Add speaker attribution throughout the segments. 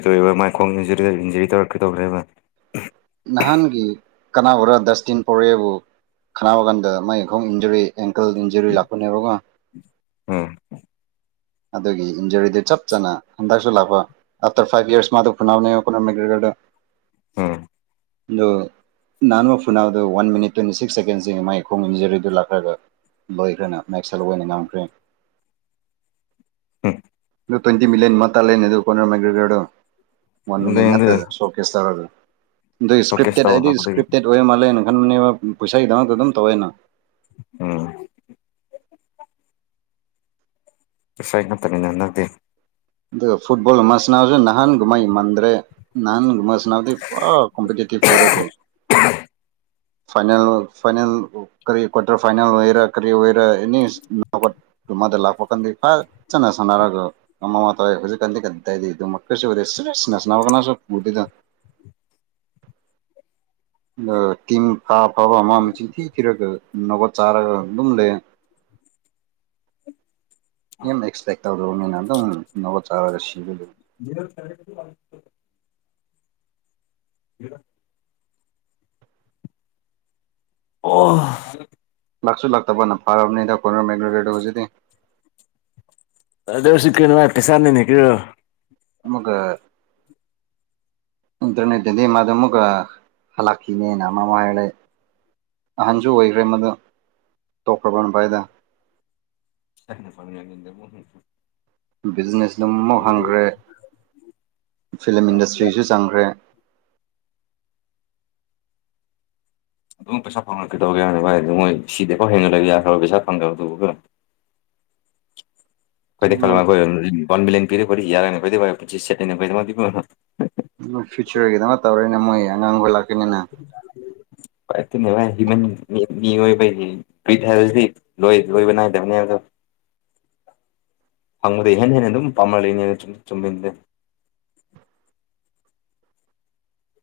Speaker 1: ꯀꯩꯗꯣꯏꯕ ꯃꯥꯏꯈꯣꯡ ꯏꯟꯖꯔꯤꯗ injury ꯇꯧꯔꯛꯀꯦ ꯇꯧꯈ꯭ꯔꯦꯕ꯫
Speaker 2: ꯅꯍꯥꯟꯒꯤ ꯀꯅꯥꯒꯔ ꯗꯁꯇꯟ ꯄꯧꯔꯛꯑꯦꯕꯨ ꯈꯥꯟꯅꯕ ꯀꯥꯟꯗ ꯃꯥꯏꯈꯣꯡ ꯏꯟꯖꯨꯔꯤ ꯑꯦꯡꯀꯜ ꯏꯟꯖꯨꯔꯤ ꯂꯥꯛꯄꯅꯦꯕꯀꯣ
Speaker 1: ꯎꯝ
Speaker 2: ꯑꯗꯨꯒꯤ ꯏꯟꯖꯔꯤꯗꯨ ꯆꯞ ꯆꯥꯅ ꯍꯟꯗꯛꯁꯨ ꯂꯥꯛꯄ ꯑꯐꯇꯔ ꯐꯥꯏꯚ ꯏꯔꯁ ꯃꯥꯗꯣ [unintelligible]
Speaker 1: ꯎꯝ
Speaker 2: ꯗꯣ ꯅꯍꯥꯟ ꯐꯨꯅꯥꯎꯗꯨ ꯋꯥꯟ ꯃꯤꯠ ꯇ꯭ꯋꯦꯟꯇꯤ ꯁꯤꯛꯁ ꯁꯦꯀꯦꯟꯁ ꯃꯥꯒꯤ ꯈꯣꯡ ꯏꯖꯨꯔꯤꯗꯨ ꯂꯥꯛꯈ꯭ꯔꯒ ꯂꯣꯏꯈ꯭ꯔꯅ ꯃꯦꯛꯁꯦꯜ ꯑꯣꯏꯅ ꯉꯝꯈ꯭ꯔꯦ꯫
Speaker 1: ꯎꯝ
Speaker 2: ꯇ꯭ꯋꯦꯟꯇꯤ ꯃꯤꯂꯌꯟ ꯃꯇꯥ ꯑꯗꯨꯔ ꯃꯒ꯭ꯔꯒꯔꯣ ꯋꯥꯟ ꯃꯤꯅꯤꯠ ꯅꯠꯇ
Speaker 1: ꯑꯗꯨꯗꯩꯗꯤ
Speaker 2: [unintelligible]
Speaker 1: ꯁꯣꯀꯦꯁ ꯇꯧꯔ
Speaker 2: ꯏꯁꯀ꯭ꯔꯤꯞꯇꯦꯠꯗꯤ
Speaker 1: ꯂꯥꯛꯄꯗꯒꯤ
Speaker 2: ꯏꯁꯀ꯭ꯔꯤꯇꯦꯠ ꯂꯣꯏꯔ ꯃꯥꯜꯂꯦꯅ ꯈꯟꯕꯅꯦꯕ ꯄꯩꯁꯥꯒꯤꯗꯃꯛꯇ ꯑꯗꯨꯝ ꯇꯧꯋꯦꯅ꯫
Speaker 1: ꯎꯝ ꯏꯁꯩ ꯈꯛꯇꯅꯤꯅ ꯅꯪꯇꯦ꯫
Speaker 2: ꯑꯗꯨꯒ ꯐꯨꯠꯕꯣꯜ ꯃꯁꯅꯁꯨ ꯅꯍꯥꯟꯒꯨꯝꯥꯏ ꯃꯥꯟꯗ꯭ꯔꯦ ꯅꯍꯥꯟꯒꯨꯕ ꯗꯤ ꯀꯝꯄꯇꯦꯇꯤꯞ ꯑꯣꯏꯔꯒꯣ ꯐꯥꯏꯅꯦꯜ ꯐꯥꯏꯅꯦꯜ ꯀꯔꯤ ꯀ꯭ꯋꯥꯇꯔ ꯐꯥꯏꯅꯦꯜ ꯑꯣꯏꯔꯒ ꯀꯔꯤ ꯑꯣꯏꯔ ꯑꯦꯅꯤ [unintelligible] ꯃꯗ ꯂꯥꯛꯄ ꯀꯥꯟꯗ ꯐꯖꯅ ꯁꯥꯟꯅꯔꯒ ꯃꯃ ꯃꯥ ꯇꯧꯍꯧꯖꯤꯛ ꯀꯥꯟꯗꯤꯒꯗꯥꯏꯗꯤ ꯑꯗꯨ ꯃꯈꯜꯁꯨ ꯅ ꯀꯅꯥꯁꯨꯗ ꯇꯤꯝ ꯐꯥ ꯐꯕ ꯑꯃ ꯑꯃ ꯆꯤꯊꯤ ꯊꯤꯔꯒ ꯅꯕꯣꯠ ꯆꯥꯔꯒ ꯑꯗꯨꯝ ꯂꯩ꯫ ꯌꯥꯝ ꯑꯦꯛꯁꯄꯦꯛ ꯇꯧꯗꯕ ꯃꯤꯅ ꯑꯗꯨꯝ ꯅꯣꯠ ꯆꯥꯔꯒ ꯁꯤꯕꯗꯨ
Speaker 1: [unintelligible] [unintelligible] ꯑꯣ [unintelligible]
Speaker 2: ꯂꯥꯛꯁꯨ ꯂꯥꯛꯇꯕꯅ ꯐꯔꯕꯅꯤꯗ ꯀꯣꯏꯅꯔꯝ ꯃꯦꯒ꯭ꯔꯣꯔꯦꯗꯣ ꯍꯧꯖꯤꯗꯤ
Speaker 1: ꯗꯦꯁꯤ ꯀꯦ ꯃꯥꯥꯏꯦ ꯁꯔꯅꯅꯦ ꯀꯨ
Speaker 2: ꯃꯒ ꯏꯟꯇꯔꯅꯦꯠꯇꯗꯤ ꯃꯥꯗꯨ ꯑꯃꯨꯛꯀ ꯍꯜꯂꯛꯈꯤꯅꯦꯅꯃ ꯑꯃꯨ ꯍꯥꯏꯔꯂꯦ ꯑꯍꯟꯁꯨ ꯑꯣꯏꯈ꯭ꯔꯦ ꯃꯗꯨ ꯇꯣꯛꯈ꯭ꯔꯕꯅ ꯚꯥꯏꯗ
Speaker 1: ꯐ ꯐꯅ ꯂꯩ [unintelligible]
Speaker 2: ꯕꯤꯖꯤꯅꯦꯁ ꯑꯗꯨꯝꯐꯥꯎ ꯍꯪꯈ꯭ꯔꯦ ꯐꯤꯂꯝ ꯏꯟꯗꯁꯇ꯭ꯔꯤꯁꯨ ꯆꯪꯈ꯭ꯔꯦ
Speaker 1: ꯑꯗꯨꯝ ꯄꯩꯁꯥ ꯐꯪꯉꯛꯀꯗꯧꯒ ꯌꯥꯔꯅꯤ ꯚ ꯑꯗꯨ ꯃꯣꯏ ꯁꯤꯗꯤꯐꯥꯎ ꯍꯦꯟꯅ ꯂꯩꯕ ꯌꯥꯈ꯭ꯔꯔ ꯄꯩꯁꯥ ꯐꯪꯗꯕ ꯑꯗꯨꯒ ꯈꯔ ꯀꯩꯇꯩ ꯀꯂꯃꯤ
Speaker 2: ꯃꯣꯏ
Speaker 1: ꯌꯥꯔ ꯑꯣꯏꯅ ꯀꯇꯩ ꯀ ꯄꯨ ꯁꯦꯕꯨ [unintelligible]
Speaker 2: ꯐ꯭ꯌꯨꯆꯔꯒꯤꯗꯃ ꯇꯧꯔꯦꯅ ꯃꯣꯏ ꯑꯉꯥꯡꯈꯣꯏ ꯂꯥꯛꯀꯅꯤꯅ
Speaker 1: ꯅꯕꯥꯏ ꯍ ꯃꯤꯑꯣꯏ [unintelligible] ꯄꯤ ꯊꯥꯁꯤ ꯂꯣꯏ ꯂꯣꯏꯕꯅꯥꯏꯗꯕꯅꯤꯗ ꯍꯪ ꯍꯟꯅꯅꯦ ꯑꯗꯨꯝ ꯄꯝꯃꯜ ꯆꯨꯝꯃꯤꯟꯗꯦ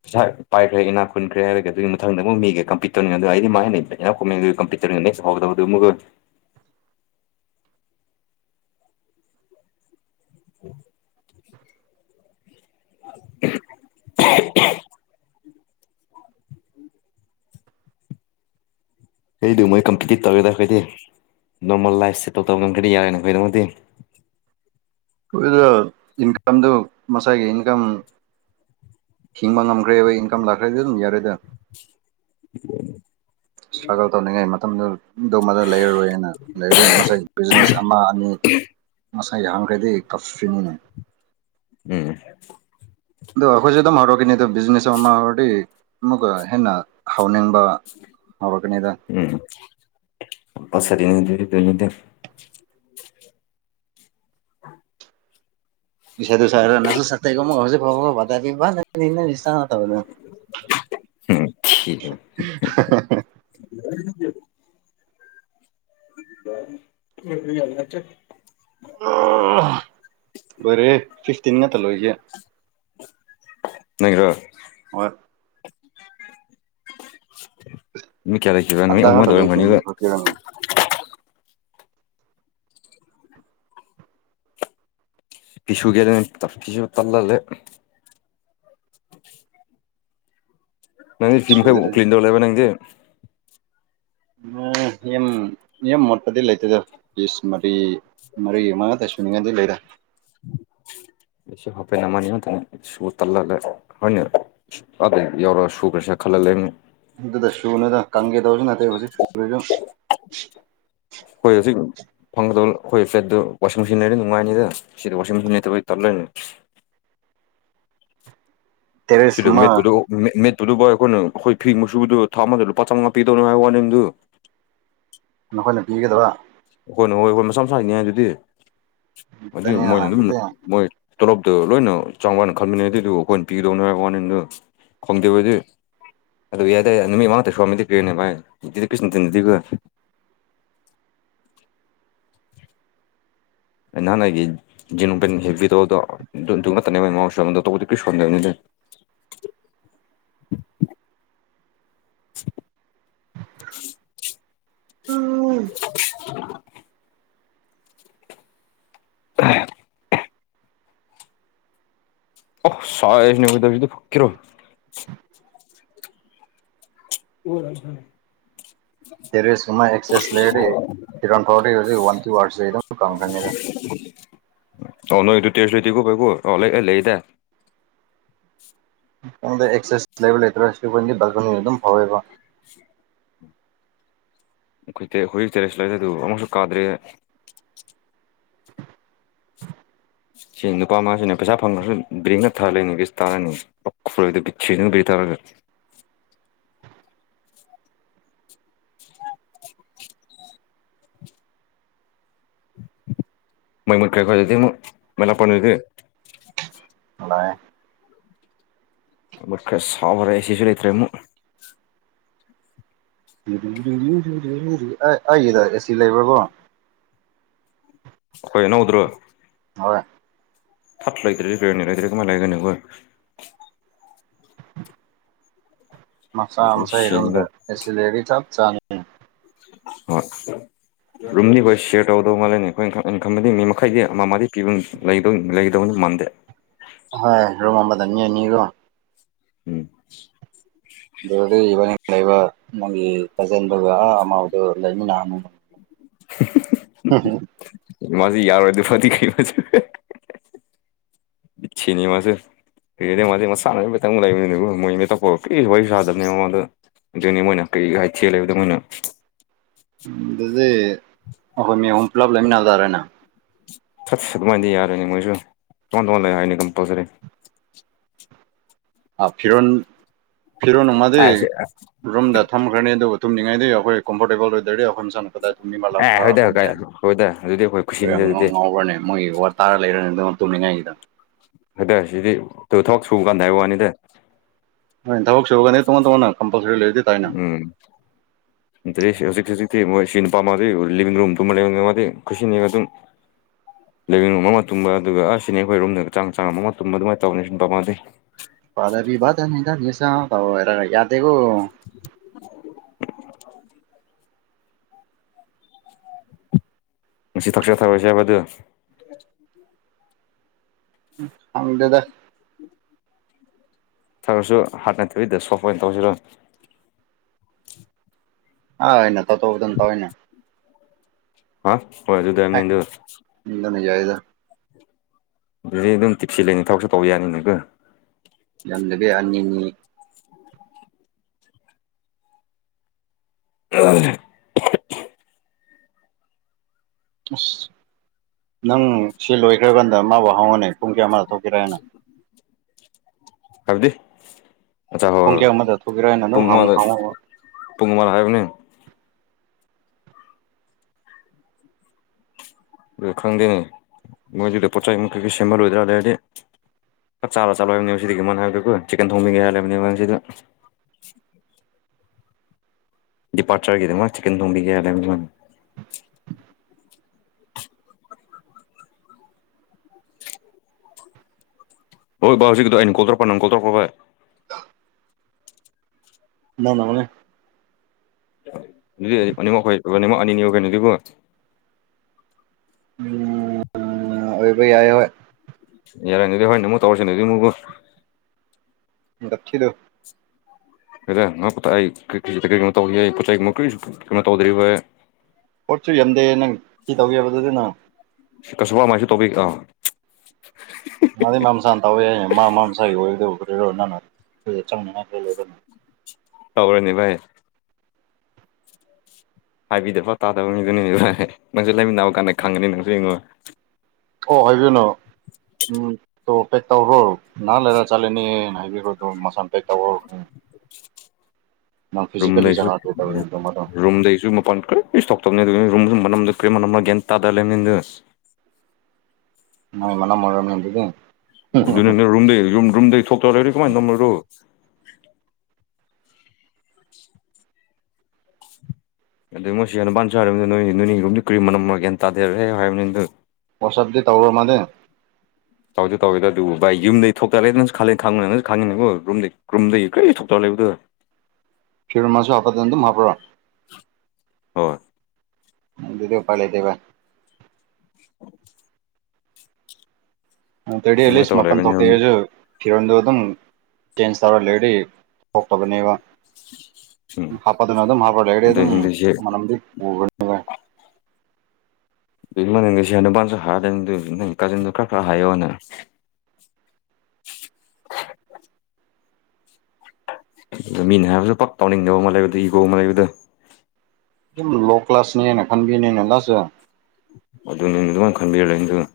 Speaker 1: ꯄꯁꯥꯏ ꯄꯥꯏꯈ꯭ꯔꯦ ꯏꯅꯥ ꯈꯨꯟꯈ꯭ꯔꯦ ꯍꯥꯏꯕꯒꯦ ꯑꯗꯨꯒꯤ ꯃꯊꯪ ꯑꯃꯨꯛ ꯃꯤꯒꯦ ꯀꯝꯄꯤꯠ ꯇꯧꯅꯤꯡꯉꯦ ꯑꯗꯨ ꯑꯩꯗꯤ ꯃꯥꯅ ꯂꯩꯩ ꯌꯥ ꯀꯣꯏ ꯀꯝꯤ ꯅꯦꯛꯁ ꯍꯣꯗꯕ ꯑꯗꯨ ꯃꯨꯒ [inaudible] ꯑ [inaudible] ꯑꯩꯗꯨꯣ ꯃꯣꯏ ꯀꯝꯄꯤꯇꯤꯠ ꯇꯧꯔꯦꯗ ꯑꯩꯈꯣꯏꯗꯤ ꯅꯣꯔꯃꯦꯜ ꯂꯥꯏꯐꯁꯦ ꯇꯧꯗꯕ ꯉꯝꯒ꯭ꯔꯅꯤ ꯌꯥꯔꯣꯏꯅ ꯑꯩꯈꯣꯏꯗꯃꯗꯤ
Speaker 2: ꯑꯗꯨꯣꯏ ꯏꯟꯀꯝꯗꯨ ꯃꯁꯥꯏꯒꯤ ꯏꯟꯀꯝ ꯍꯤꯡꯕ ꯉꯝꯈ꯭ꯔꯦꯕ ꯏꯟꯀꯝ ꯂꯥꯛꯈ꯭ꯔꯦꯗꯤ ꯑꯗꯨꯝ ꯌꯥꯔꯦꯗ ꯁꯇ꯭ꯔꯒꯜ ꯇꯧꯅꯤꯡꯉꯥꯏ ꯃꯇꯝꯗꯨ ꯗꯃꯗ ꯂꯩꯔꯔꯣꯏꯅ ꯂꯩꯔꯗꯤ ꯉꯁꯥꯏ ꯕꯤꯖꯤꯅꯦꯁ ꯑꯃ ꯑꯅꯤ ꯉꯁꯥꯏ ꯍꯥꯡꯈꯩꯗꯤ ꯇꯞꯁ꯭ꯔꯤꯅꯤꯅ
Speaker 1: ꯎꯝ
Speaker 2: ꯑꯗꯣ ꯑꯩꯈꯣꯏꯁꯨꯦ ꯑꯗꯨꯝ ꯍꯧꯔꯛꯈꯤꯅꯤ ꯑꯗꯣ ꯕꯤꯖꯤꯅꯦꯁ ꯑꯃ ꯑꯃ ꯍꯧꯔꯗꯤ ꯑꯃꯨꯛꯀ ꯍꯦꯟꯅ ꯍꯥꯎꯅꯤꯡꯕ ꯍꯕ ꯀꯅꯤꯗ
Speaker 1: ꯎꯝ ꯄꯁꯔꯤꯅꯤꯗ ꯑꯗꯨꯗ
Speaker 2: ꯄꯁꯗꯔ ꯆꯁꯨ
Speaker 1: ꯎꯝ
Speaker 2: ꯐꯕ
Speaker 1: ꯊꯤꯕ
Speaker 2: ꯍꯥꯎꯗ
Speaker 1: [unintelligible] ꯃꯅꯤ ꯌꯥꯆ [unintelligible]
Speaker 2: ꯂꯣꯏꯔꯦ ꯐꯤꯐꯇꯤꯟ ꯉꯇ ꯂꯣꯏꯁꯦ
Speaker 1: ꯅꯪꯒꯤꯔꯣ
Speaker 2: ꯑꯣ
Speaker 1: ꯃꯤ ꯀꯌꯥ ꯂꯩꯈꯤꯕ꯭ꯔꯥ ꯅꯣꯏ ꯑꯣꯡꯃꯗꯧꯔꯝꯒꯅꯤ ꯑꯗꯨꯒ
Speaker 2: ꯍꯝ
Speaker 1: ꯄꯤꯁꯨꯒꯦ ꯄꯤꯁꯎ ꯇꯜ ꯂꯦ ꯅꯪꯅ ꯁꯤꯝꯈ
Speaker 2: ꯁꯨꯗ꯭ꯔꯦ
Speaker 1: ꯑꯣ꯭꯭ꯂꯂꯤꯟꯗꯔ ꯂꯩꯕ ꯅꯪꯗꯤꯦ
Speaker 2: ꯎꯝ ꯌꯥꯝ ꯌꯥꯝ ꯃꯣꯠꯄꯗꯤ ꯂꯩꯇꯦꯗ ꯄꯤꯁ ꯃꯔꯤ ꯃꯔꯤ ꯑꯃꯉꯇ ꯁꯨꯅꯤꯡꯉꯥꯏꯗꯤ ꯂꯩꯔꯥ
Speaker 1: ꯁ ꯍꯅ ꯃꯥꯅꯤꯅꯇꯅꯤ ꯁ ꯇꯜꯥ ꯍꯅꯤ ꯑꯗꯩ ꯌꯥꯧꯔꯛꯒ ꯁꯨꯈ꯭ꯔꯦꯁꯦ ꯈꯜꯍꯜꯂꯦ
Speaker 2: ꯑꯗꯨꯗ ꯁꯨ ꯅ ꯀꯪꯒꯦ ꯇꯧꯁꯨ ꯅꯠꯇ ꯍꯧ ꯁꯨꯁꯨ
Speaker 1: ꯍꯣꯏ ꯍꯧ ꯁꯤ ꯐꯪꯒꯗꯕ ꯑꯩꯈꯣꯏꯒꯤ ꯐ꯭ꯂꯦꯠꯇꯨ ꯋꯥꯁꯤꯡ ꯃꯦꯆꯤꯟ ꯂꯩꯔꯅꯤ ꯅꯨꯡꯉꯥꯏꯅꯤꯗ ꯁꯤꯗꯤ ꯋꯥꯁꯤꯡ ꯃꯆꯤꯟ ꯂꯩꯇꯕꯩ ꯇꯜꯂꯣꯏꯅꯤ ꯁꯤꯗ
Speaker 2: ꯇꯦꯔꯦꯁꯀꯨꯝꯕ
Speaker 1: ꯃꯦꯠꯨ ꯃꯦꯠꯠꯇꯨꯗꯨꯕꯨ ꯑꯩꯈꯣꯏꯅ ꯑꯩꯈꯣꯏ ꯐꯤ ꯃꯨꯁꯨꯕꯗꯨ ꯊꯥꯃꯗ ꯂꯄꯥ ꯆꯝꯃꯉꯥ ꯄꯤꯗꯧꯅ ꯍꯥꯏꯕ ꯋꯥꯔꯦꯟꯗꯨ
Speaker 2: ꯅꯈꯣꯏꯅ ꯄꯤꯒꯗꯕ
Speaker 1: ꯑꯩꯈꯣꯏ ꯅ ꯍꯣꯏ ꯑꯩꯈꯣꯏ ꯃꯁꯥ ꯃꯁꯥꯅꯤ ꯑꯗꯨꯗꯤ ꯑꯗꯨꯗꯤ
Speaker 2: ꯑꯗꯨꯅꯤꯅ
Speaker 1: ꯃꯣꯏꯅ ꯑꯗꯨꯝ
Speaker 2: ꯑꯗꯨꯗꯤ
Speaker 1: ꯃꯣꯏ ꯇꯣꯂꯣꯞꯇꯣ ꯂꯣꯏꯅ ꯆꯥꯡ ꯋꯥꯅ ꯈꯟꯕꯅꯦ ꯑꯗꯨꯏꯗꯨꯕꯨ ꯑꯩꯈꯣꯏꯅ ꯄꯤꯒꯗꯧꯅꯦ ꯍꯥꯏ ꯋꯥꯅꯦꯗ ꯈꯪꯗꯦꯕꯗꯤ ꯑꯗꯨ ꯌꯥꯏꯗꯦ ꯅꯨꯃꯤꯠ ꯃꯉꯥꯗ ꯁꯣꯝꯗꯤ ꯀ꯭ꯔꯤꯦꯅꯦ ꯃꯥꯏꯗꯤ ꯀ꯭ꯁꯅ ꯇꯤꯟꯗꯨꯗꯤꯒ ꯅꯍꯥꯟ ꯑꯩꯒꯤ ꯖꯤꯟ ꯄꯦꯟ ꯍꯦꯕꯤ ꯇꯧꯕꯗꯣ ꯑꯗꯨ ꯑꯗꯨ ꯅꯠꯇꯅꯦ ꯃꯃꯁꯨ ꯑꯃꯗ ꯇꯧꯕ ꯀꯔꯤ ꯁꯣꯟꯗꯦꯕꯅꯤꯗ [unintelligible] ꯇꯥꯏ ꯑꯣ ꯁꯥꯏꯁꯅ ꯎꯗꯕꯤꯗ‌ ꯐꯛꯀꯦꯔꯣ [unintelligible]
Speaker 2: ꯇꯦꯔꯦꯁꯀꯨꯝꯕ ꯑꯦꯛꯆꯦꯁ ꯂꯩꯔꯗꯤ ꯐꯤꯔꯣꯟ ꯐꯧꯔꯗꯤ ꯍꯧꯖꯤꯛ ꯋꯥꯟ ꯇꯨ ꯑꯋꯥꯔꯁꯇꯗꯤ ꯑꯗꯨꯝ ꯀꯪꯈ꯭ꯔꯅꯤꯗ
Speaker 1: ꯑꯣ ꯅꯣꯏ ꯑꯗꯨ ꯇꯦꯔꯦꯁ ꯂꯩꯇꯦꯀꯣ ꯕꯥꯏꯒꯨ ꯑꯣ ꯂꯩ ꯂꯩꯑꯦꯗꯥꯏ
Speaker 2: ꯈꯪꯗꯦ ꯑꯦꯛꯆꯦꯁ ꯂꯩꯕ ꯂꯩꯇ꯭ꯔ ꯁꯤ ꯈꯨꯟꯒꯤ ꯕꯥꯜꯀꯣꯅꯤꯗ ꯑꯗꯨꯝ ꯐꯧꯋꯦꯕ
Speaker 1: ꯑꯩꯈꯣꯏ ꯇꯔꯦꯠ ꯑꯈꯣꯏꯒꯤ ꯇꯦꯔꯦꯁ ꯂꯩꯔꯦ ꯑꯗꯨ ꯑꯃꯨꯛꯁꯨ ꯀꯥꯗ꯭ꯔꯤ ꯑꯩ ꯁꯤ ꯅꯨꯄꯥ ꯃꯥꯁꯤꯅꯦ ꯄꯩꯁꯥ ꯐꯪꯉꯁꯨ ꯕꯦꯡꯅ ꯊꯥꯔꯅꯤ ꯀꯤꯁ ꯇꯥꯔꯅꯤ [unintelligible] [inaudible] ꯃꯩ ꯃꯨꯠꯈ꯭ꯔꯦ ꯈꯣꯏꯗꯗꯤ ꯑꯃꯨꯛ ꯃꯩ ꯂꯥꯛꯄ꯭ꯔꯥ ꯅꯣꯏꯗꯤ
Speaker 2: ꯂꯥꯛꯑꯦ
Speaker 1: ꯃꯨꯠꯈ꯭ꯔꯦ ꯁꯥꯕꯔꯦ ꯑꯦꯁꯤꯁꯨ ꯂꯩꯇ꯭ꯔꯦ ꯑꯃꯨꯛ
Speaker 2: [unintelligible] ꯑꯩ ꯑꯩꯒꯤꯗ ꯑꯦꯁꯤ ꯂꯩꯕ꯭ꯔꯕꯣ
Speaker 1: ꯑꯈꯣꯏ ꯑꯅꯧꯕꯗꯨꯔꯣ
Speaker 2: ꯍꯣꯏ
Speaker 1: ꯐꯠ ꯂꯩꯇ꯭ꯔꯗꯤ ꯕꯦꯔꯣꯅꯤ ꯂꯩꯇ꯭ꯔꯗꯤ ꯀꯃꯥꯏ ꯂꯩꯒꯅꯤ ꯑꯩꯈꯣꯏ
Speaker 2: ꯃꯆꯥ
Speaker 1: ꯁꯤꯅꯤꯗ
Speaker 2: ꯃꯆꯥꯏꯔꯨꯝꯗ ꯑꯦꯁꯤ ꯂꯩꯔꯗꯤ ꯆꯞ ꯆꯥꯅꯤ
Speaker 1: ꯍꯣꯏ ꯔꯨꯝꯗꯤ ꯑꯩꯈꯣꯏ ꯁꯤꯌ꯭ꯔ ꯇꯧꯒꯗꯧ ꯃꯥꯜꯂꯦꯅꯦ ꯑꯩꯈꯣꯏ ꯈꯟ ꯑꯩꯅ ꯈꯟꯕꯗꯤ ꯃꯤ ꯃꯈꯩꯗꯤ ꯑꯃ ꯃꯗꯤ ꯄꯤꯕꯝ ꯂꯩꯗꯧ ꯂꯩꯒꯗꯧꯗꯤ ꯃꯥꯟꯗꯦ
Speaker 2: ꯍꯣꯏ ꯔꯨꯝ ꯑꯃꯗ ꯃꯤ ꯑꯅꯤ ꯀꯣ
Speaker 1: ꯎꯝ
Speaker 2: ꯑꯗꯨꯗꯤ ꯏꯕꯥꯅꯤꯛ ꯂꯩꯕ ꯅꯪꯒꯤ ꯀꯖꯤꯟꯗꯨꯒ ꯑꯃꯗꯨ ꯂꯩꯃꯤꯟꯅꯍꯟꯅꯤꯡꯕ
Speaker 1: [unintelligible]
Speaker 2: ꯎꯝ ꯍꯨꯝ
Speaker 1: ꯃꯥꯖꯤ ꯌꯔꯣꯏꯗꯣꯏꯄꯣꯠꯇꯤ ꯀꯩꯅꯣ ꯁꯤꯅꯤ ꯃꯥꯁꯦ ꯀꯔꯤ ꯍꯥꯏꯗꯤ ꯃꯥꯗꯤ ꯃꯁꯥꯅꯥ ꯈꯤꯇꯪ ꯂꯩꯃꯤꯟꯅꯕ ꯃꯣꯏꯅ ꯍꯦꯛꯇꯥ ꯀꯣ ꯀꯔꯤꯁꯨ ꯋꯥꯔꯤ ꯁꯥꯗꯕꯅꯦ ꯃꯉꯣꯟꯗꯥ ꯑꯗꯨꯅꯤ ꯃꯣꯏꯅ ꯀꯔꯤ ꯍꯥꯏꯊꯤ ꯂꯩꯕꯗꯣ ꯃꯣꯏꯅ
Speaker 2: ꯑꯗꯨꯗꯤ ꯑꯩꯈꯣꯏ ꯃꯤ ꯑꯍꯨꯝ ꯄꯨꯂꯞ ꯂꯩꯃꯤꯟꯅ ꯇꯥꯔꯦꯅꯦ
Speaker 1: ꯊꯠꯁ ꯑꯗꯨꯃꯥꯏꯗꯤ ꯌꯥꯔꯦꯅꯦ ꯃꯣꯏꯁꯨ ꯇꯣꯡꯉꯥꯟ ꯇꯣꯡꯉꯥꯟ ꯂꯩ ꯍꯥꯏꯅꯦ ꯀꯝꯄꯜꯁꯔꯤ
Speaker 2: ꯑ ꯐꯤꯔꯣꯟ ꯐꯤꯔꯣꯟꯅꯨꯡꯃꯗꯤ
Speaker 1: ꯑꯁ
Speaker 2: ꯔꯨꯝꯗ ꯊꯝꯈ꯭ꯔꯅꯤ ꯑꯗꯨꯕꯨ ꯇꯨꯝꯅꯤꯡꯉꯩꯗꯤ ꯑꯩꯈꯣꯏ ꯀꯝꯐꯣꯔꯇꯦꯕꯜ ꯑꯣꯏꯗ꯭ꯔꯗꯤ ꯃꯥ ꯃꯁꯥꯅꯥ ꯀꯗꯥꯏ ꯇꯨꯝꯃꯤ ꯃꯥ ꯂꯥꯛꯔ
Speaker 1: ꯑꯦ
Speaker 2: ꯂꯥꯛꯔ
Speaker 1: ꯍꯣꯏꯗ
Speaker 2: ꯇꯨꯝꯕꯥ
Speaker 1: ꯀꯥꯏ
Speaker 2: ꯌꯥꯅꯤ
Speaker 1: ꯍꯣꯏꯗ ꯑꯗꯨꯗꯤ ꯑꯩꯈꯣꯏ ꯀꯨꯁꯤꯅꯤꯗ
Speaker 2: ꯑꯣꯏꯔꯣꯡ ꯅꯪ
Speaker 1: ꯑꯗꯨꯗꯤ
Speaker 2: ꯉꯥꯎꯕ꯭ꯔꯥꯅꯦ ꯃꯣꯏꯒꯤ ꯋꯥꯠ ꯇꯥꯔ ꯂꯩꯔꯅꯤ ꯑꯗꯨꯃ ꯇꯨꯝꯅꯤꯡꯉꯥꯏꯒꯤꯗꯣ
Speaker 1: ꯑꯗ ꯁꯤꯗꯤ ꯇꯨꯊꯣꯛ ꯁꯨꯡꯀꯥꯟꯗ ꯍꯥꯏꯕ ꯋꯥꯅꯤꯗ
Speaker 2: ꯍꯣꯏ ꯊꯕꯛ ꯁꯨꯕꯒꯅꯦ ꯇꯣꯡꯉꯥꯟ ꯇꯣꯡꯉꯥꯟꯅ ꯀꯝꯄꯜꯁꯔꯤ ꯂꯩ
Speaker 1: ꯎꯝ ꯗ꯭ꯔꯦꯁꯁꯦ ꯍꯧꯖꯤꯛ ꯍꯧꯖꯤꯛꯇꯤ ꯃꯣꯏ ꯁꯤ ꯅꯨꯄꯥ ꯃꯔꯤ ꯂꯤꯚꯤꯡ ꯔꯨꯝ ꯄꯨꯡꯃꯥ ꯂꯩꯕꯅꯦ ꯃꯗꯤ ꯈꯨꯁꯤꯅꯤꯌꯥ ꯑꯗꯨꯝ ꯂꯤꯕꯤꯡ ꯔꯨꯝ ꯑꯃ ꯇꯨꯝꯕ ꯑꯗꯨꯒ ꯑꯥꯁꯤꯅꯤ ꯑꯩꯈꯣꯏ ꯔꯨꯝꯗ ꯆꯥꯡ ꯆꯥꯡꯃꯒ ꯇꯨꯝꯕ ꯑꯗꯨꯃꯥꯏ ꯇꯧꯕꯅꯦ ꯁꯨꯝ ꯕꯕꯥꯟꯗꯩ
Speaker 2: ꯄꯥꯗꯕꯤ ꯕꯗꯅꯤ ꯗꯅꯥꯁꯥ ꯇꯧꯔꯦꯔꯒ ꯌꯗꯦꯀꯣ
Speaker 1: [unintelligible] ꯉꯁꯤ ꯊꯛꯁꯤꯔ ꯊꯛꯑꯔꯣꯏꯖꯤ ꯍꯥꯏꯕ ꯑꯗꯨ
Speaker 2: ꯐꯪꯗꯦꯗ
Speaker 1: ꯊꯔꯁꯨ ꯍꯥꯠꯅꯊꯣꯛꯏꯗ ꯁꯣꯛꯄ ꯑꯣꯏꯅ ꯇꯧꯖꯤꯔꯣ
Speaker 2: ꯑꯥꯏꯅꯀ ꯈꯇꯧꯕꯗꯨꯅ ꯐꯔꯦꯅꯦ
Speaker 1: ꯍꯥ ꯍꯣꯏ
Speaker 2: ꯑꯦ
Speaker 1: ꯑꯗꯨꯗꯥꯏꯝꯅꯤꯟꯗꯨ
Speaker 2: [unintelligible]
Speaker 1: [unintelligible]
Speaker 2: ꯌꯝꯗꯕꯤ ꯑꯅꯤ ꯑꯅꯤ
Speaker 1: [inaudible]
Speaker 2: ꯑꯁ ꯅꯪ ꯁꯤ ꯂꯣꯏꯈ꯭ꯔꯀꯥꯟꯗ ꯃꯥꯕꯨ ꯍꯪꯉꯣꯅꯦ ꯄꯨꯡ ꯀꯌꯥ ꯋꯥꯏꯗ ꯊꯣꯛꯀꯦꯔꯥ ꯍꯥꯏꯅ
Speaker 1: ꯍꯥꯏꯕꯥꯗꯤ
Speaker 2: ꯄꯨꯡ ꯀꯌꯥ ꯋꯥꯏꯗꯥ ꯊꯣꯛꯀꯦꯔꯥꯅꯥ ꯑꯗꯨꯝ ꯍꯪꯉꯣꯕꯥ
Speaker 1: ꯄꯨꯡ ꯑꯃꯗ ꯍꯥꯏꯕꯅꯦ ꯑꯗꯨ ꯈꯪꯗꯦꯅꯦ ꯃꯣꯏꯗꯨꯗ ꯄꯣꯠ ꯆꯩ ꯑꯃ ꯀꯩꯀꯩ ꯁꯦꯝꯃꯔꯣꯏꯗ꯭ꯔꯥ ꯂꯩꯔꯗꯤ ꯆꯥꯛꯆꯥꯔ ꯆꯠꯂꯣ ꯍꯥꯏꯕꯅꯦꯕꯥꯀꯣ ꯆꯤꯛꯀꯟ ꯊꯣꯡꯕꯤꯒꯦ ꯍꯥꯌꯕꯅꯤ ꯁꯤꯗ ꯗꯤꯄꯥꯔꯆꯔꯒꯤꯗꯃꯛ ꯆꯤꯀꯟ ꯊꯣꯡꯕꯤꯒꯦ ꯍꯥꯌꯕꯅꯤ ꯑꯣꯏ ꯕꯥꯏ ꯍꯧꯖꯤꯛꯀꯤꯗꯣ ꯅꯪꯅ ꯀꯣꯜ ꯇꯧꯔꯛꯄꯔꯣ ꯑꯩꯅꯥ ꯇꯧꯔꯛꯄꯔꯣ ꯕꯥꯢ
Speaker 2: ꯅꯡꯅ
Speaker 1: ꯑꯗꯨꯗꯤ ꯑꯈꯣꯏ ꯑꯅꯤꯃꯛ ꯑꯅꯤ ꯑꯅꯤ ꯇꯧꯅꯁꯦꯀꯣ
Speaker 2: ꯎꯝ ꯑꯣꯏꯕ ꯌꯥꯏ ꯍꯣꯌ
Speaker 1: ꯌꯔꯦ ꯑꯗꯨꯗꯤ ꯍꯣꯔꯦꯟ ꯑꯃꯨꯛ ꯇꯧꯔ꯭ꯁꯤꯀꯣ
Speaker 2: [unintelligible]
Speaker 1: ꯑꯩ ꯀꯩꯅꯣ ꯇꯧ ꯄꯣꯠ ꯆꯩ ꯀꯔꯤ ꯀꯩꯅꯣ ꯇꯧꯗ꯭ꯔꯤꯕ
Speaker 2: ꯄꯣꯠꯁꯨ ꯌꯥꯝꯗꯦ ꯅꯪ ꯀꯩ ꯇꯧꯒꯦ ꯍꯥꯏꯕꯥꯅꯣ
Speaker 1: [unintelligible]
Speaker 2: ꯃꯥꯗꯤ ꯃꯥꯁꯥꯅ ꯇꯧꯋꯦꯏꯌꯦ ꯃꯁꯥꯒꯤ ꯑꯣꯏꯒꯗ ꯑꯗꯨꯕꯨ ꯀꯔꯤꯔꯣ
Speaker 1: ꯇꯧꯔꯅꯤ ꯚꯥꯏ ꯍꯥꯏꯕꯤꯗꯕ ꯇꯥꯗꯕ ꯃꯤꯗꯨꯅꯤꯅꯦ ꯅꯪꯁꯨ ꯂꯩꯃꯤꯟꯅꯕ ꯀꯥꯟꯗ ꯈꯪꯒꯅꯤ ꯅꯪꯁꯨ ꯌꯦꯡꯉꯣ
Speaker 2: ꯑꯣ ꯍꯥꯏꯕꯤꯌꯨꯅꯣ ꯎꯝ ꯇꯣ ꯄꯦꯛ ꯇꯧꯔꯣ ꯉꯍꯥꯛ ꯂꯩꯔ ꯆꯠꯂꯥꯅꯤꯅꯥ ꯍꯥꯏꯕꯤꯈ꯭ꯔꯣ ꯃꯁꯥꯟꯅ ꯄꯦꯛ ꯇꯧꯔꯣ ꯅꯪ
Speaker 1: ꯔꯨꯝ
Speaker 2: ꯐꯤꯖꯤꯀꯦꯜꯂꯤ
Speaker 1: ꯗꯩꯁꯨ
Speaker 2: ꯖꯒꯥꯗ ꯇꯧꯔꯤꯗꯣ ꯃꯗꯣ
Speaker 1: ꯔꯨꯝ ꯗꯩꯁꯨ ꯃꯄꯥꯟ ꯀꯔꯤꯁꯨ ꯀꯔꯤꯁꯨ ꯊꯣꯛꯇꯕꯅꯤ ꯑꯗꯨꯅ ꯔꯨꯝ ꯒꯤ ꯃꯅꯝ ꯁꯤꯁꯨ ꯀꯩ ꯃꯅꯝ ꯂꯥ ꯒꯌ꯭ꯥꯟ ꯇꯥꯗꯅꯥ ꯂꯩꯕꯅꯤꯗ
Speaker 2: ꯃꯥꯒꯤ ꯃꯅꯝ ꯑꯣꯏꯔꯝꯒꯅꯤ ꯑꯗꯨꯗꯤ
Speaker 1: ꯑꯗꯨꯅ ꯔꯨꯝꯝꯗ ꯔꯨꯝ ꯔꯨꯨꯝꯗꯩ ꯊꯣꯛꯣꯛ ꯇꯧꯔꯦ ꯀꯃꯅ ꯅꯃꯔꯣ [unintelligible] ꯅꯣꯏꯅꯤ ꯂꯩꯕꯁꯤ ꯀꯩ ꯃꯅꯝꯂꯥ ꯒꯌ꯭ꯥꯟ ꯇꯥꯗꯦ ꯍꯦꯛ ꯍꯦꯛ ꯍꯥꯌꯕꯅꯤ
Speaker 2: ꯋ꯭ꯁ ꯎꯞ ꯗꯤ ꯇꯧꯕꯔꯣ ꯃꯗꯤ
Speaker 1: ꯇꯧꯗꯦ ꯇꯧꯋꯦꯗ ꯑꯗꯨꯕꯨ ꯔꯨꯝꯗꯒꯤ ꯊꯣꯛꯇꯕꯤ ꯈꯜꯂꯨ ꯈꯪꯅꯁꯨ ꯈꯪꯉꯤꯅꯦꯕꯨ ꯔꯨꯝꯗꯒꯤ ꯀꯔꯤꯝꯠ ꯊꯣꯛꯇꯔꯛ ꯂꯩꯕꯗꯣ
Speaker 2: ꯐꯤꯔ ꯃꯥꯁꯨ ꯍꯥꯞꯄꯗ ꯑꯗꯨꯝ ꯍꯥꯞꯄ꯭ꯔꯣ
Speaker 1: ꯍꯣꯏ
Speaker 2: ꯑꯗꯨꯗꯤ ꯎꯄꯥꯏ ꯂꯩꯇꯦ ꯕꯥꯏ ꯅꯠꯇꯔꯗꯤ
Speaker 1: ꯑꯗꯨꯃꯥꯏꯅ
Speaker 2: ꯑꯦꯠꯂꯤꯁꯇ꯭
Speaker 1: ꯇꯧꯔ
Speaker 2: ꯃꯄꯥꯟ
Speaker 1: ꯂꯩꯕꯅꯤ
Speaker 2: ꯊꯣꯛꯀꯦ ꯍꯥꯌꯔꯁꯨ ꯐꯤꯔꯣꯟꯗꯣ ꯑꯗꯨꯝ ꯆꯦꯟꯖ ꯇꯧꯔ ꯂꯩꯔꯗꯤ ꯊꯣꯛꯇꯕꯅꯦꯕ
Speaker 1: ꯎꯝ
Speaker 2: ꯍꯥꯄ ꯑꯗꯨꯅ ꯑꯗꯨꯝ ꯍꯥꯄꯄꯥ
Speaker 1: ꯑꯗꯨ
Speaker 2: ꯂꯩꯔꯗꯤ
Speaker 1: ꯅꯪꯁꯦ
Speaker 2: ꯃꯅꯝꯗꯨ ꯊꯣꯀꯞꯅꯦ
Speaker 1: [unintelligible] ꯃꯤꯅ ꯍꯥꯏꯕꯁꯨ ꯄꯥꯛ ꯇꯧꯅꯤꯡꯗꯕ ꯏꯒꯣ ꯑꯃꯥ ꯂꯩꯕꯗꯨ
Speaker 2: ꯑꯗꯨꯝ ꯂꯣ ꯀꯂ꯭ꯥꯁ ꯅꯦꯅ ꯈꯟꯕꯤꯕꯅꯦ
Speaker 1: ꯑꯗꯨꯅꯦ ꯑꯗꯨ ꯑꯗꯨꯃꯥꯏꯅ ꯈꯟꯕꯤꯔꯛꯅꯤ ꯑꯗꯨꯅ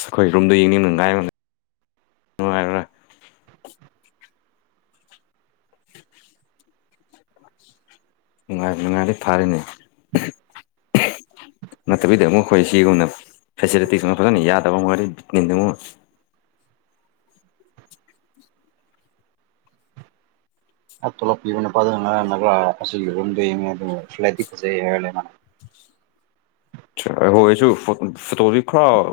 Speaker 1: ꯑꯩꯈꯣꯏ ꯔꯨꯝꯝꯗ ꯃꯤꯅ ꯉꯥꯏ ꯅꯨꯡꯉꯥꯏꯔ ꯅꯨꯡꯉꯥꯏ ꯅꯨꯡꯉꯥꯏꯔꯗꯤ ꯐꯥꯔꯤꯅꯦ ꯅꯠꯇꯕꯤꯗ ꯑꯃꯨꯛ ꯑꯩꯈꯣꯏ ꯁꯤꯒꯨꯝꯅ ꯐꯦꯁꯤꯂꯤꯇꯤꯒꯨꯝꯅ ꯐꯖꯅ ꯌꯥꯗꯕ ꯑꯣꯏꯔꯗꯤ
Speaker 2: [unintelligible]
Speaker 1: ꯑꯈꯣꯏꯒꯤꯁꯨ ꯐꯣꯇꯣꯗꯤ ꯈꯔ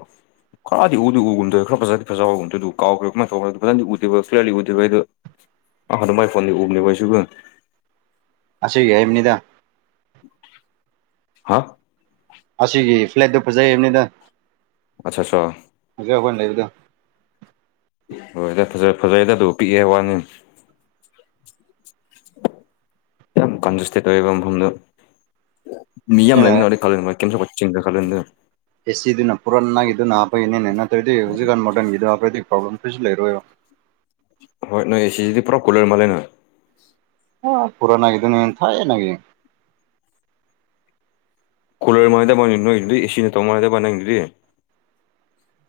Speaker 1: ꯈꯔꯗꯤ ꯎꯗꯤ ꯎꯒꯨꯝꯗꯣꯏ ꯈꯔ ꯐꯖꯗꯤ ꯐꯖꯕꯒꯨꯝꯗꯤ ꯑꯗꯨ ꯀꯥꯎꯈꯔꯦ ꯀꯃꯥꯏ ꯇꯧ ꯐꯖꯗꯤ ꯎꯗꯦꯕ ꯀꯂꯤꯌꯥꯔꯂꯤ ꯎꯗꯕ ꯑꯩ ꯑꯗꯨ ꯃꯒꯤ ꯐꯣꯟꯗꯒꯤ ꯎꯕꯅꯦ ꯑꯩꯁꯨ ꯀꯣ
Speaker 2: ꯑꯁꯤꯁ ꯌꯥꯦꯏꯕꯅꯤꯗꯥ
Speaker 1: ꯍꯥ
Speaker 2: ꯑꯁꯤꯒꯤ ꯐ꯭ꯂꯦꯠꯇꯣ ꯐꯖꯕꯅꯤꯗ
Speaker 1: ꯑꯆꯥ ꯑꯥ
Speaker 2: ꯍꯧꯖꯤꯛ ꯑꯩꯈꯣꯏꯅ ꯂꯩꯕꯗꯣ
Speaker 1: ꯍꯣꯏꯗ ꯐꯖ ꯐꯖꯩꯗ ꯑꯗꯨ ꯄꯤꯛꯑꯦ ꯋꯥꯅꯤ ꯌꯥꯝ ꯀꯟꯖꯨꯁꯦ ꯇꯣ ꯐꯝꯗꯨ ꯃꯤꯌꯥꯝ
Speaker 2: ꯁꯤꯅ
Speaker 1: ꯂꯩꯃꯤꯟꯅꯔꯗꯤ ꯈꯂꯦꯟ ꯀꯩꯝ ꯁꯗ ꯈꯜꯂꯦꯟꯗ
Speaker 2: ꯑꯦꯁꯤꯗꯨꯅ ꯄꯨꯔꯥꯅꯥꯒꯤꯗꯨꯅ ꯍꯥꯞꯄꯒꯤꯅꯦꯅꯦ ꯅꯠꯇ꯭ꯔꯗꯤ ꯍꯧꯖꯤꯛꯀꯥꯟ ꯃꯣꯗꯔꯟꯒꯤꯗꯣ ꯍꯥꯞꯄꯗꯤ ꯄ꯭ꯔꯣꯕ꯭ꯂꯦꯝ ꯀꯩꯁꯨ ꯂꯩꯔꯣꯏꯕ
Speaker 1: ꯍꯣꯏ ꯅꯣꯏ ꯑꯦꯁꯤꯁꯤꯗꯤ ꯄꯨꯔꯥ ꯀꯨꯂꯔ ꯃꯥꯜꯂꯦ ꯅꯣꯏ
Speaker 2: ꯍ ꯄꯨꯔꯥꯥꯟꯒꯗꯅꯦꯦꯟꯟ ꯌꯦꯅꯦꯅꯤ
Speaker 1: ꯀꯨꯂꯔ ꯃꯉꯅ ꯇꯕ ꯅꯣꯏꯗꯨ ꯑꯗꯨꯗꯤ ꯑꯦꯁꯤꯅ ꯇꯧꯕ ꯃꯅꯗꯕ ꯅꯪꯗꯨ ꯑꯗꯨꯗꯤ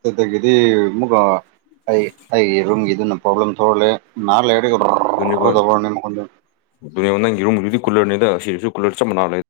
Speaker 2: ꯗ ꯀꯗꯤ ꯃꯒ ꯑꯩ ꯑꯩꯒꯤ ꯔꯨꯝꯒꯤꯗꯨꯅ ꯄ꯭ꯔꯣꯕ꯭ꯂꯦꯝ ꯊꯣꯛꯔꯛꯂꯦ ꯅꯍꯥ ꯂꯩꯔ
Speaker 1: ꯑꯗꯨꯅꯤꯅꯤ ꯅꯪ ꯌꯦꯔꯨꯝꯗꯨꯗꯤ ꯀꯨꯜꯂꯔꯅꯤꯗ ꯁꯤꯅꯁꯨ ꯀꯨꯂꯔ ꯆꯞ ꯃꯥꯟ ꯂꯩ